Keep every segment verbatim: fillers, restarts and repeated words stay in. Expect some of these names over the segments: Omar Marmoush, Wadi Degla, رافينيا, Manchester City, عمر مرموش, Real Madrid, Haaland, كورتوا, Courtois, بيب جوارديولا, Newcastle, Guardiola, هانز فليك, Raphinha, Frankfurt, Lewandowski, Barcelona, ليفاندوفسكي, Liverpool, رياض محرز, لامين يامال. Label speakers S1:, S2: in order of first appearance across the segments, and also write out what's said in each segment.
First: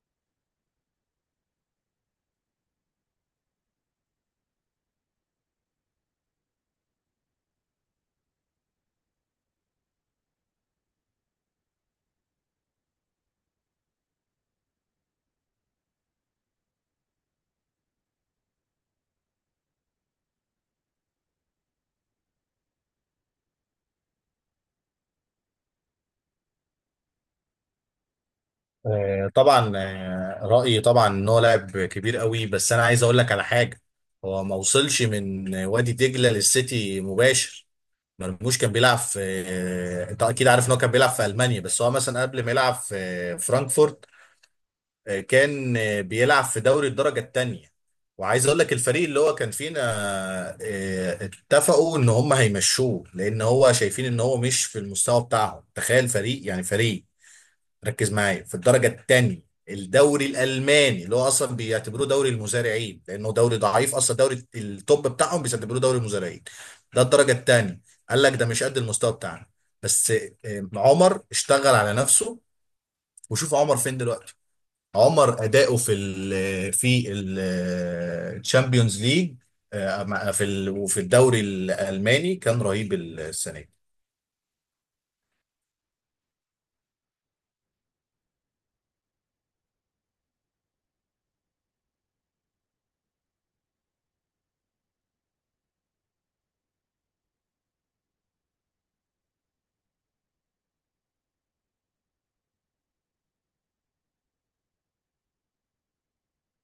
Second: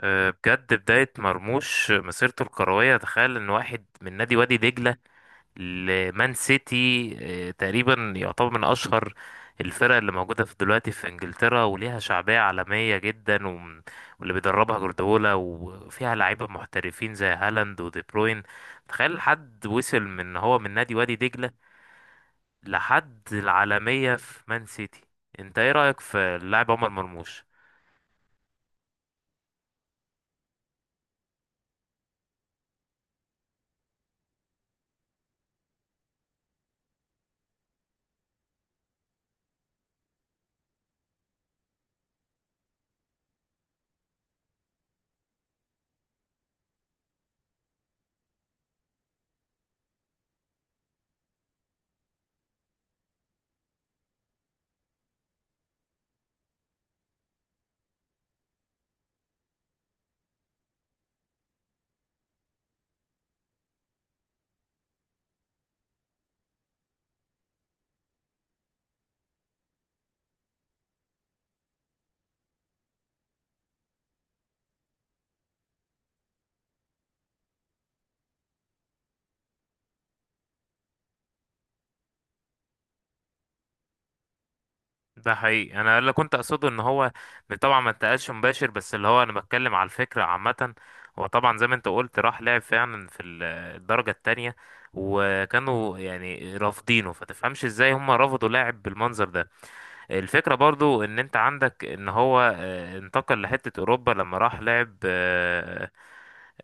S1: أه، بجد بداية مرموش مسيرته الكروية، تخيل ان واحد من نادي وادي دجلة لمان سيتي. أه، تقريبا يعتبر من اشهر الفرق اللي موجودة في دلوقتي في انجلترا وليها شعبية عالمية جدا، وم- واللي بيدربها جوارديولا وفيها لعيبة محترفين زي هالاند ودي بروين. تخيل حد وصل من إن هو من نادي وادي دجلة لحد العالمية في مان سيتي. انت ايه رأيك في اللاعب عمر مرموش؟
S2: آه، طبعا آه، رأيي طبعا ان هو لاعب كبير قوي، بس انا عايز اقول لك على حاجه. هو ما وصلش من وادي دجله للسيتي مباشر. مرموش كان بيلعب في آه، انت اكيد عارف ان هو كان بيلعب في المانيا، بس هو مثلا قبل ما يلعب في آه، فرانكفورت آه، كان آه، بيلعب في دوري الدرجه الثانيه. وعايز اقول لك الفريق اللي هو كان فينا آه، اتفقوا ان هم هيمشوه لان هو شايفين ان هو مش في المستوى بتاعهم. تخيل فريق يعني فريق، ركز معايا، في الدرجة الثانية الدوري الألماني، اللي هو أصلا بيعتبروه دوري المزارعين لأنه دوري ضعيف أصلا. دوري التوب بتاعهم بيعتبروه دوري المزارعين، ده الدرجة الثانية. قال لك ده مش قد المستوى بتاعنا. بس آه، عمر اشتغل على نفسه، وشوف عمر فين دلوقتي. عمر أداؤه في ال في الشامبيونز ليج، في ال- وفي الدوري الألماني كان رهيب السنة دي.
S1: ده حقيقي، انا اللي كنت اقصده ان هو طبعا ما انتقلش مباشر، بس اللي هو انا بتكلم على الفكره عامه. هو طبعا زي ما انت قلت راح لعب فعلا في ال- الدرجه التانية، وكانوا يعني رافضينه، فتفهمش ازاي هم رفضوا لاعب بالمنظر ده. الفكرة برضو ان انت عندك ان هو آه، انتقل لحتة اوروبا لما راح لعب آه،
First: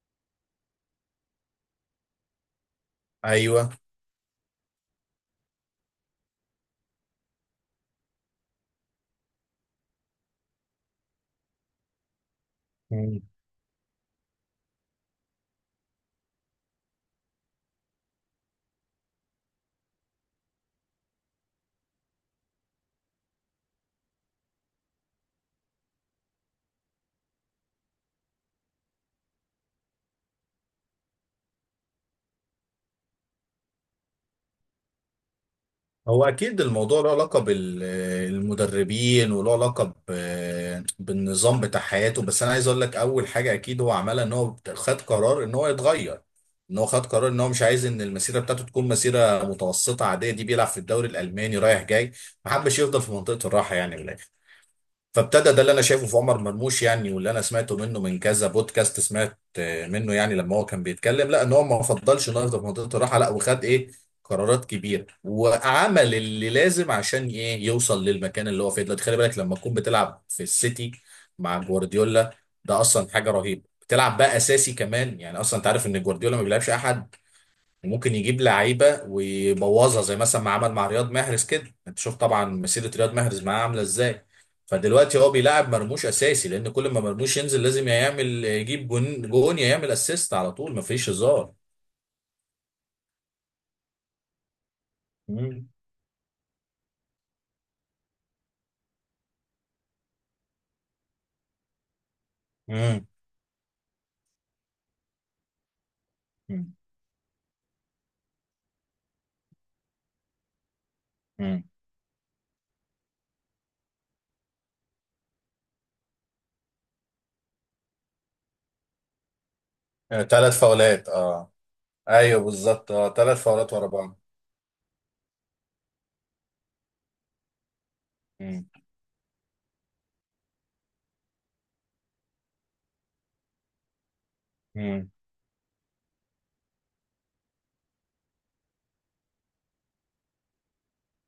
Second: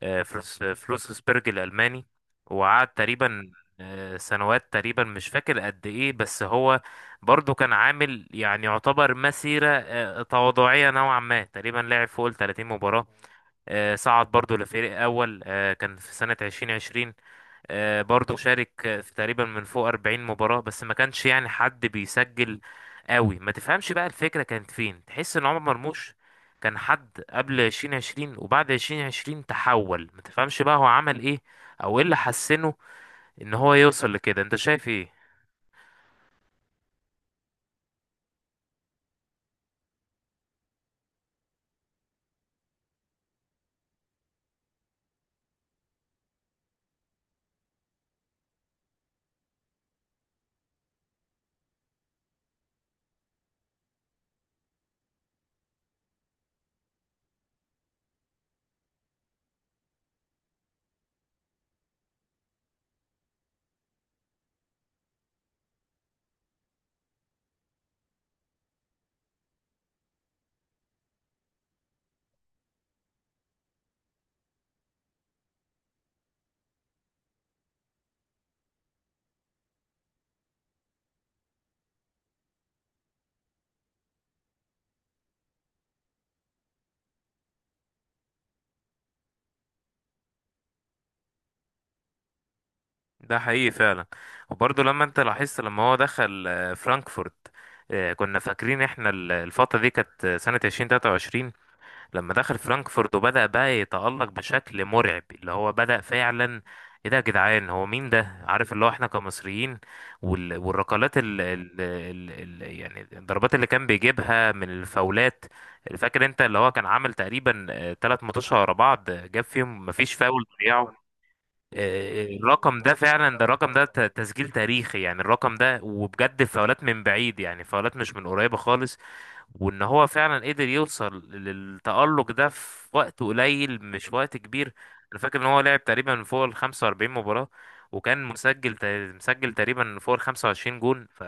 S1: آه، فلوس فلوسسبرج الالماني، وقعد تقريبا
S2: أيوه.
S1: آه، سنوات، تقريبا مش فاكر قد ايه، بس هو برضو كان عامل يعني يعتبر مسيرة آه، تواضعية نوعا ما. تقريبا لعب فوق ال تلاتين مباراة. آه، صعد برضو لفريق اول، آه، كان في سنة ألفين وعشرين. آه، برضو شارك آه، في تقريبا من فوق أربعين مباراة، بس ما كانش يعني حد بيسجل قوي. ما تفهمش بقى الفكرة كانت فين، تحس ان عمر مرموش كان حد قبل ألفين وعشرين وبعد ألفين وعشرين تحول. ما تفهمش بقى هو عمل ايه او ايه اللي حسنه ان هو يوصل لكده، انت شايف ايه؟
S2: هو اكيد الموضوع له علاقه بالمدربين وله علاقه ب- بالنظام بتاع حياته، بس انا عايز اقول لك اول حاجه اكيد هو عملها ان هو خد قرار ان هو يتغير. ان هو خد قرار ان هو مش عايز ان المسيره بتاعته تكون مسيره متوسطه عاديه دي، بيلعب في الدوري الالماني رايح جاي. ما حبش يفضل في منطقه الراحه يعني. فابتدى، ده اللي انا شايفه في عمر مرموش يعني، واللي انا سمعته منه من كذا بودكاست. سمعت آه، منه يعني لما هو كان بيتكلم، لا ان هو ما فضلش انه يفضل في منطقه الراحه، لا وخد ايه؟ قرارات كبيره، وعمل اللي لازم عشان ايه يوصل للمكان اللي هو فيه دلوقتي. خلي بالك لما تكون بتلعب في السيتي مع جوارديولا، ده اصلا حاجه رهيبه. بتلعب بقى اساسي كمان يعني، اصلا انت عارف ان جوارديولا ما بيلعبش احد. ممكن يجيب لعيبه ويبوظها، زي مثلا ما عمل مع رياض محرز كده. انت شوف طبعا مسيره رياض محرز معاه عامله ازاي. فدلوقتي هو بيلعب مرموش اساسي، لان كل ما مرموش ينزل لازم يا يعمل يجيب جون جون، يا يعمل اسيست، على طول مفيش هزار.
S1: ده حقيقي فعلا. وبرضو لما انت لاحظت
S2: مم.
S1: لما هو دخل آه، فرانكفورت، آه، كنا فاكرين احنا ال- الفترة دي كانت آه، سنة ألفين وتلاتة وعشرين. لما دخل
S2: مم.
S1: فرانكفورت وبدأ بقى يتألق بشكل مرعب، اللي هو بدأ فعلا.
S2: مم.
S1: ايه ده يا جدعان، هو مين ده؟ عارف اللي هو احنا كمصريين وال... والركلات ال...
S2: مم.
S1: ال... ال... ال... يعني الضربات اللي كان بيجيبها من الفاولات. فاكر انت اللي هو كان عامل تقريبا تلات ماتشات ورا بعض، آه، جاب فيهم مفيش
S2: آه،
S1: فاول
S2: تلات فاولات
S1: ضيعه.
S2: اه.
S1: آه،
S2: ايوه
S1: الرقم
S2: بالظبط
S1: ده
S2: اه، تلات
S1: فعلا، ده الرقم
S2: فاولات
S1: ده
S2: ورا
S1: ت-
S2: بعض.
S1: تسجيل تاريخي يعني. الرقم ده، وبجد فاولات من بعيد، يعني فاولات مش من قريبة
S2: مم.
S1: خالص. وان هو فعلا قدر يوصل للتألق ده في وقت قليل، مش وقت كبير.
S2: مم.
S1: انا فاكر ان هو لعب تقريبا فوق ال خمسة وأربعين مباراة، وكان مسجل تا- مسجل تقريبا فوق ال خمسة وعشرين جون. ف...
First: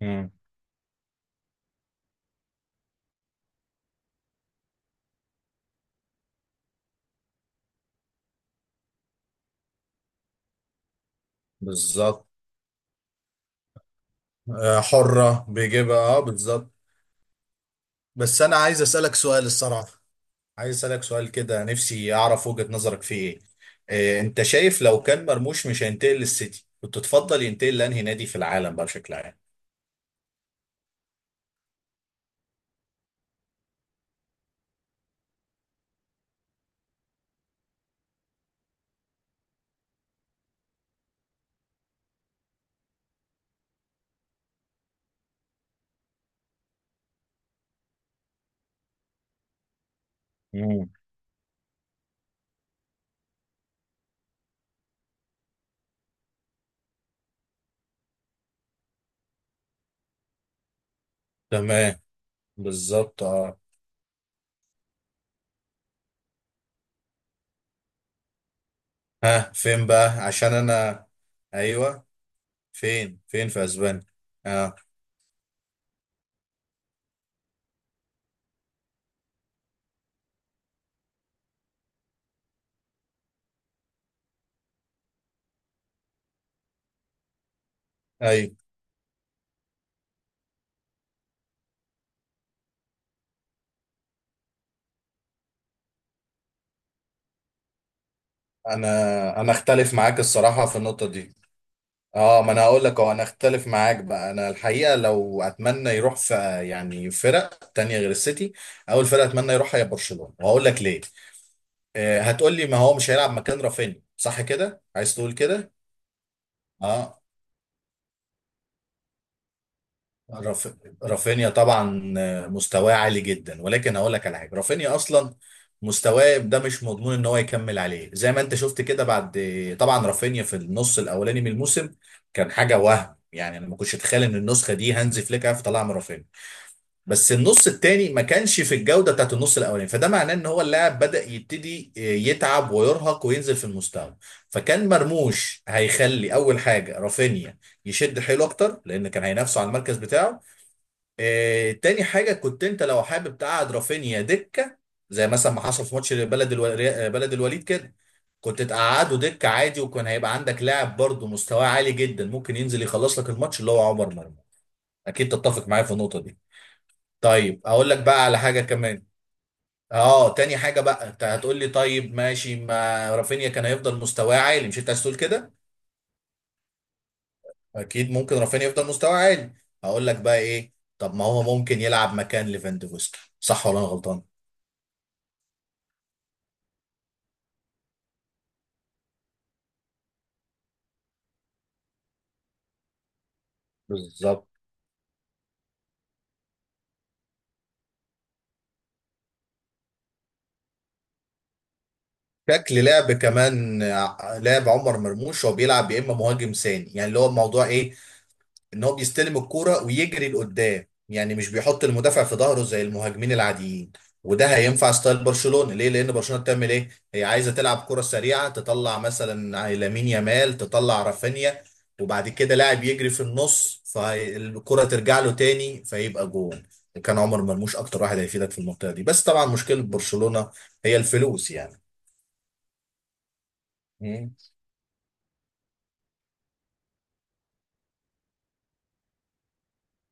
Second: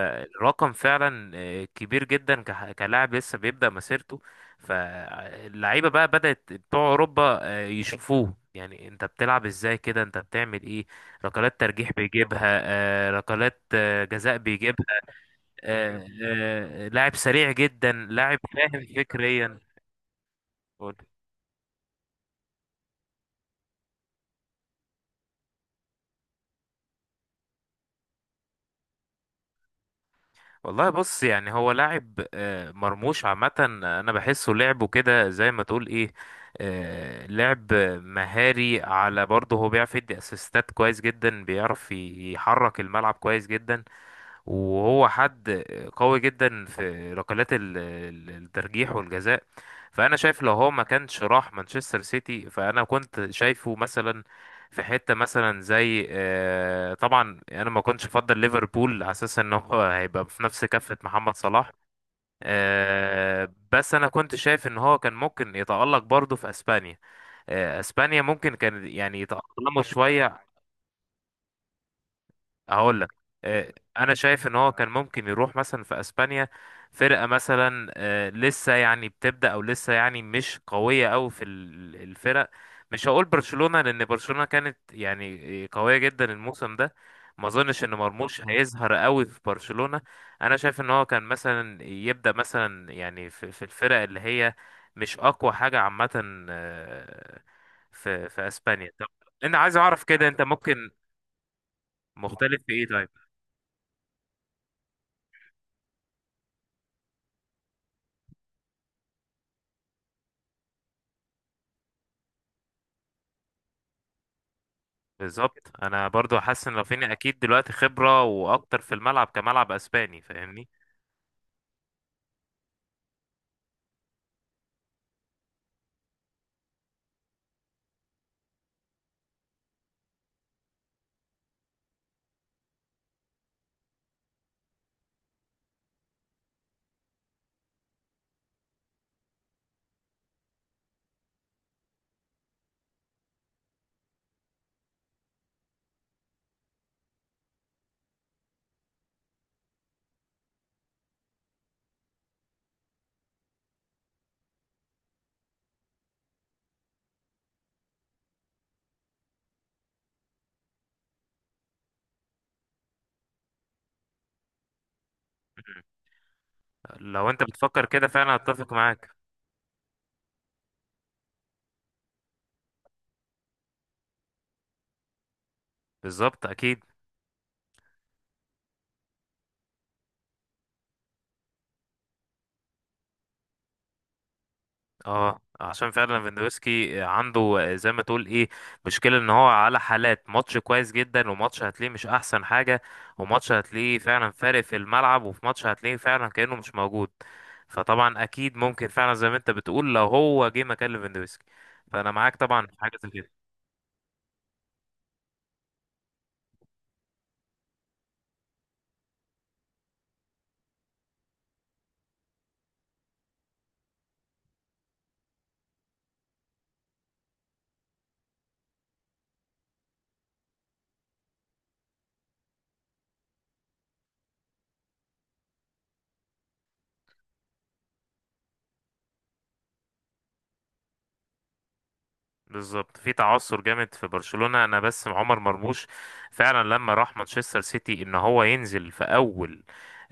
S2: مم.
S1: فعلا آه، كبير جدا، كح- كلاعب لسه بيبدأ مسيرته. فاللعيبة بقى بدأت بتوع اوروبا آه، يشوفوه، يعني انت بتلعب ازاي كده؟ انت بتعمل ايه؟ ركلات ترجيح
S2: بالظبط.
S1: بيجيبها، آه، ركلات آه، جزاء.
S2: آه، حرة بيجيبها
S1: آه،
S2: اه بالظبط.
S1: آه، لاعب سريع جدا، لاعب
S2: بس انا عايز
S1: فاهم
S2: اسالك سؤال
S1: فكريا.
S2: الصراحه، عايز
S1: قول.
S2: أسألك سؤال كده نفسي أعرف وجهة نظرك فيه إيه. إيه، أنت شايف لو كان مرموش مش هينتقل للسيتي كنت تفضل ينتقل لأنهي نادي في العالم بقى بشكل عام؟
S1: والله بص، يعني هو لاعب آه، مرموش عامة، أنا بحسه لعبه كده زي ما تقول إيه، آه، لعب مهاري. على برضه هو بيعرف يدي أسيستات كويس جدا، بيعرف يحرك الملعب كويس جدا. وهو حد قوي جدا في ركلات ال- ال- الترجيح والجزاء. فانا شايف لو هو ما
S2: مم.
S1: كانش راح مانشستر سيتي، فانا كنت شايفه مثلا في حتة مثلا زي، آه، طبعا انا ما كنتش افضل ليفربول على اساس ان هو هيبقى في نفس كفة محمد صلاح.
S2: تمام. بالظبط
S1: آه،
S2: اه.
S1: بس انا كنت شايف ان هو كان ممكن يتألق برضه في اسبانيا. آه، اسبانيا ممكن كان يعني
S2: ها
S1: يتأقلموا
S2: فين بقى؟
S1: شوية.
S2: عشان أنا أيوه،
S1: هقول لك،
S2: فين فين في
S1: آه،
S2: أسبانيا؟
S1: انا شايف ان هو
S2: اه
S1: كان ممكن يروح مثلا في اسبانيا، فرقه مثلا آه، لسه يعني بتبدا، او لسه يعني مش قويه قوي في ال- الفرق. مش هقول برشلونه لان برشلونه كانت يعني قويه جدا الموسم ده. ما اظنش ان مرموش
S2: أيوه.
S1: هيظهر قوي في برشلونه. انا شايف ان هو كان مثلا يبدا مثلا يعني في, في الفرق اللي هي مش اقوى حاجه عامه، آه، في في اسبانيا. طب
S2: أنا أنا
S1: انا عايز
S2: أختلف
S1: اعرف
S2: معاك
S1: كده انت
S2: الصراحة في
S1: ممكن،
S2: النقطة دي. اه، ما أنا
S1: مختلف في
S2: هقول
S1: ايه
S2: لك
S1: طيب؟
S2: أهو، أنا أختلف معاك بقى. أنا الحقيقة لو أتمنى يروح في، يعني فرق تانية غير السيتي، أول فرقة أتمنى يروحها هي برشلونة، وهقول لك ليه. آه، هتقول لي ما هو مش هيلعب مكان رافينيا، صح كده عايز تقول
S1: بالظبط،
S2: كده؟
S1: انا برضو حاسس ان رافينيا
S2: اه
S1: اكيد دلوقتي خبرة واكتر في الملعب كملعب اسباني، فاهمني؟
S2: راف... رافينيا طبعا آه، مستواه عالي جدا، ولكن هقول لك على حاجه. رافينيا اصلا مستواه ده مش مضمون ان هو يكمل عليه، زي ما انت شفت كده. بعد طبعا رافينيا في النص الاولاني من الموسم كان حاجه وهم يعني، انا ما كنتش اتخيل ان النسخه دي هانز فليك هيعرف يطلعها من رافينيا. بس النص التاني ما كانش في الجودة بتاعت النص الأولاني، فده معناه إن هو اللاعب بدأ يبتدي آه، يتعب ويرهق وينزل في المستوى. فكان مرموش هيخلي أول حاجة رافينيا يشد حيله أكتر، لأن كان هينافسه على المركز بتاعه. آه، تاني حاجة كنت أنت لو حابب تقعد رافينيا دكة، زي مثلا ما حصل في ماتش بلد الو- بلد الوليد كده، كنت تقعده دكة عادي، وكان هيبقى عندك لاعب برضه مستواه عالي جدا ممكن ينزل يخلص لك الماتش اللي هو عمر مرموش. أكيد تتفق معايا في النقطة دي.
S1: لو انت
S2: طيب
S1: بتفكر
S2: اقول لك
S1: كده
S2: بقى
S1: فعلا
S2: على حاجه
S1: اتفق
S2: كمان.
S1: معاك.
S2: اه تاني حاجه بقى، انت هتقول لي طيب ماشي ما رافينيا كان هيفضل مستواه عالي، مش انت عايز تقول كده؟
S1: بالظبط اكيد.
S2: اكيد ممكن رافينيا يفضل مستواه عالي. هقول لك بقى ايه، طب ما هو ممكن يلعب مكان ليفاندوفسكي صح ولا انا غلطان؟
S1: اه، عشان فعلا فيندوفسكي عنده زي ما تقول ايه، مشكلة ان هو على حالات، ماتش كويس جدا، وماتش هتلاقيه مش احسن حاجة، وماتش هتلاقيه فعلا
S2: بالظبط.
S1: فارق في الملعب، وفي ماتش هتلاقيه فعلا كأنه مش موجود. فطبعا اكيد ممكن فعلا زي ما انت بتقول لو هو جه مكان ليفاندوفسكي، فانا معاك طبعا في
S2: شكل
S1: حاجة زي
S2: لعب
S1: كده.
S2: كمان آه، لعب عمر مرموش هو بيلعب يا اما مهاجم ثاني، يعني اللي هو الموضوع ايه، ان هو بيستلم الكوره ويجري لقدام، يعني مش بيحط المدافع في ظهره زي المهاجمين العاديين. وده هينفع ستايل برشلونه ليه؟ لان برشلونه بتعمل ايه؟ هي عايزه تلعب كره سريعه، تطلع مثلا لامين يامال، تطلع رافينيا، وبعد كده لاعب يجري في النص فالكره ترجع له تاني فيبقى جون. وكان عمر مرموش اكتر واحد هيفيدك في المنطقه دي، بس طبعا مشكله برشلونه هي الفلوس يعني.
S1: بالظبط. في تعثر جامد في
S2: مم.
S1: برشلونة. انا بس عمر مرموش فعلا لما راح مانشستر سيتي، ان هو ينزل في اول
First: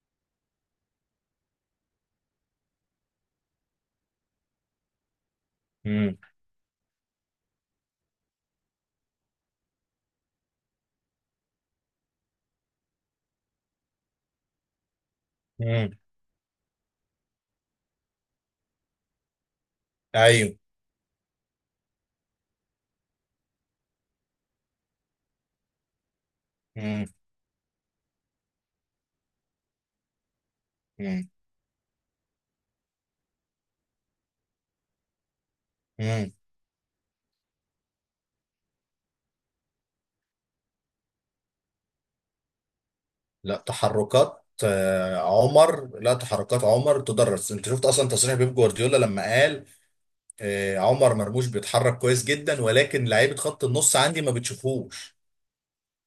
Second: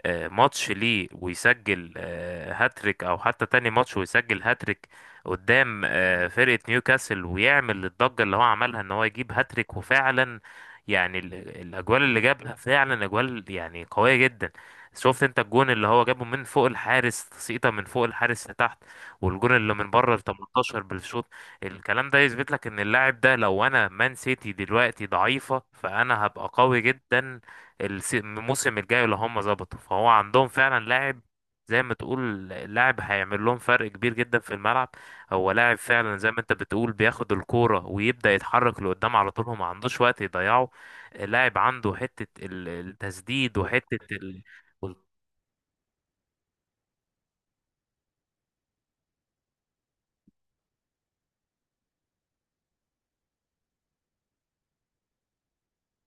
S1: آه، ماتش ليه ويسجل آه، هاتريك، او حتى تاني ماتش ويسجل هاتريك قدام
S2: مم.
S1: آه، فرقة نيوكاسل، ويعمل الضجة اللي هو عملها ان هو يجيب هاتريك. وفعلا يعني ال- الاجوال اللي جابها فعلا اجوال يعني قوية جدا. شفت انت الجون اللي
S2: مم.
S1: هو جابه من فوق الحارس، تسقيطه من فوق الحارس لتحت، والجون اللي من بره ال
S2: ايوه.
S1: تمنتاشر بالشوط. الكلام ده يثبت لك ان اللاعب ده، لو انا مان سيتي دلوقتي ضعيفة، فانا هبقى قوي
S2: مم.
S1: جدا. الس- الموسم الجاي اللي هم ظبطوا، فهو عندهم فعلا لاعب،
S2: مم.
S1: زي ما تقول لاعب هيعمل لهم فرق كبير جدا في الملعب. هو لاعب فعلا زي
S2: مم.
S1: ما انت بتقول، بياخد الكورة ويبدأ يتحرك لقدام على طول، هو ما عندوش وقت يضيعه. لاعب عنده حتة ال-
S2: لا
S1: التسديد، وحتة ال...
S2: تحركات آه، عمر، لا تحركات عمر تدرس. انت شفت اصلا تصريح بيب جوارديولا لما قال آه، عمر مرموش بيتحرك كويس جدا، ولكن لعيبه خط النص عندي ما بتشوفوش.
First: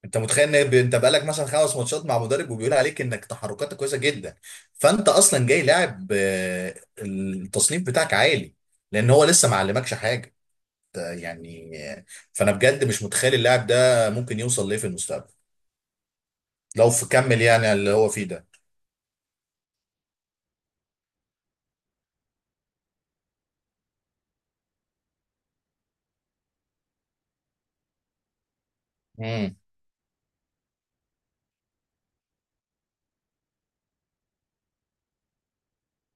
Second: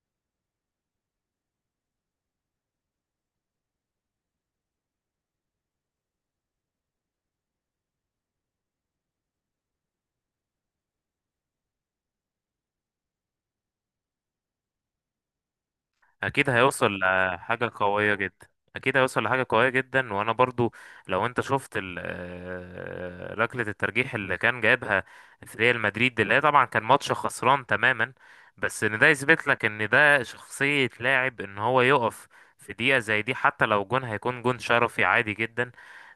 S2: انت متخيل ان ب- انت بقالك مثلا خمس ماتشات مع مدرب وبيقول عليك انك تحركاتك كويسه جدا؟ فانت اصلا جاي لاعب آه، التصنيف بتاعك عالي، لان هو لسه ما علمكش حاجه. ده يعني آه، فانا بجد مش متخيل اللاعب ده ممكن يوصل ليه في المستقبل.
S1: اكيد
S2: لو
S1: هيوصل
S2: في كمل يعني
S1: لحاجه
S2: على اللي هو
S1: قويه
S2: فيه
S1: جدا.
S2: ده.
S1: اكيد هيوصل لحاجه قويه جدا. وانا برضو لو انت شفت ال- آه، ركله الترجيح اللي كان جايبها في ريال مدريد، اللي هي طبعا كان ماتش خسران تماما. بس ان ده يثبت
S2: امم.
S1: لك ان ده شخصيه لاعب، ان هو يقف في دقيقه زي دي حتى لو جون هيكون جون شرفي عادي جدا.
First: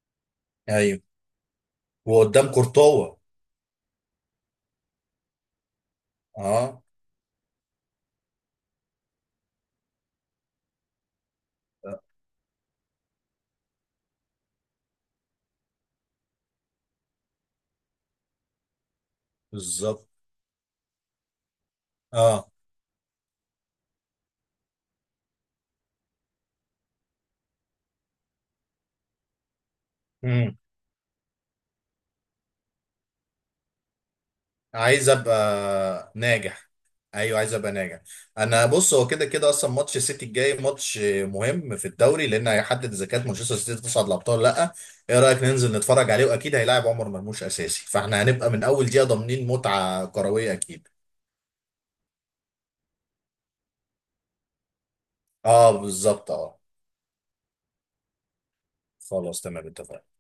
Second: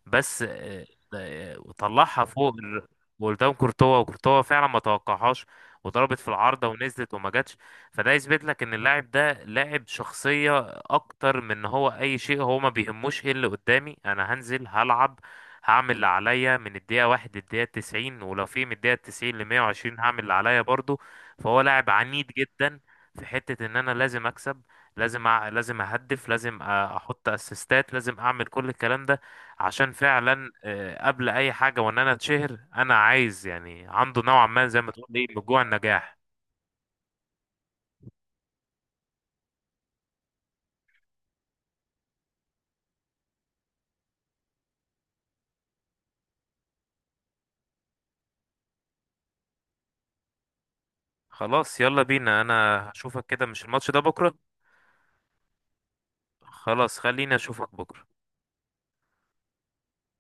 S1: بس آه،
S2: ايوه.
S1: آه، طلعها
S2: وقدام
S1: فوق ال-،
S2: كورتوا.
S1: وقدام كورتوا. وكورتوا فعلا ما توقعهاش، وضربت في العارضه
S2: اه
S1: ونزلت وما جاتش. فده يثبت لك ان اللاعب ده لاعب شخصية اكتر من ان هو اي شيء. هو ما بيهموش ايه اللي قدامي، انا هنزل هلعب، هعمل اللي عليا من الدقيقة واحد للدقيقة تسعين، ولو في من الدقيقة تسعين لمية وعشرين
S2: بالظبط
S1: هعمل اللي عليا برضو. فهو لاعب عنيد
S2: اه.
S1: جدا في حتة ان انا لازم اكسب، لازم أع... لازم اهدف، لازم أ- احط اسيستات، لازم اعمل كل الكلام ده عشان فعلا
S2: امم.
S1: آه، قبل اي حاجة وان انا اتشهر. انا عايز، يعني عنده نوعا ما زي ما تقول
S2: عايز
S1: ايه، من جوع
S2: ابقى
S1: النجاح.
S2: ناجح. ايوه عايز ابقى ناجح. انا بص، هو كده كده اصلا ماتش السيتي الجاي ماتش مهم في الدوري، لان هيحدد اذا كانت مانشستر سيتي تصعد الابطال ولا لا. ايه رايك ننزل نتفرج عليه، واكيد هيلاعب عمر مرموش اساسي، فاحنا هنبقى من اول دقيقه ضامنين متعه كرويه اكيد.
S1: خلاص يلا بينا. انا هشوفك كده مش الماتش ده بكرة؟
S2: اه بالظبط اه.
S1: خلاص خليني اشوفك بكرة.
S2: خلاص تمام اتفقنا.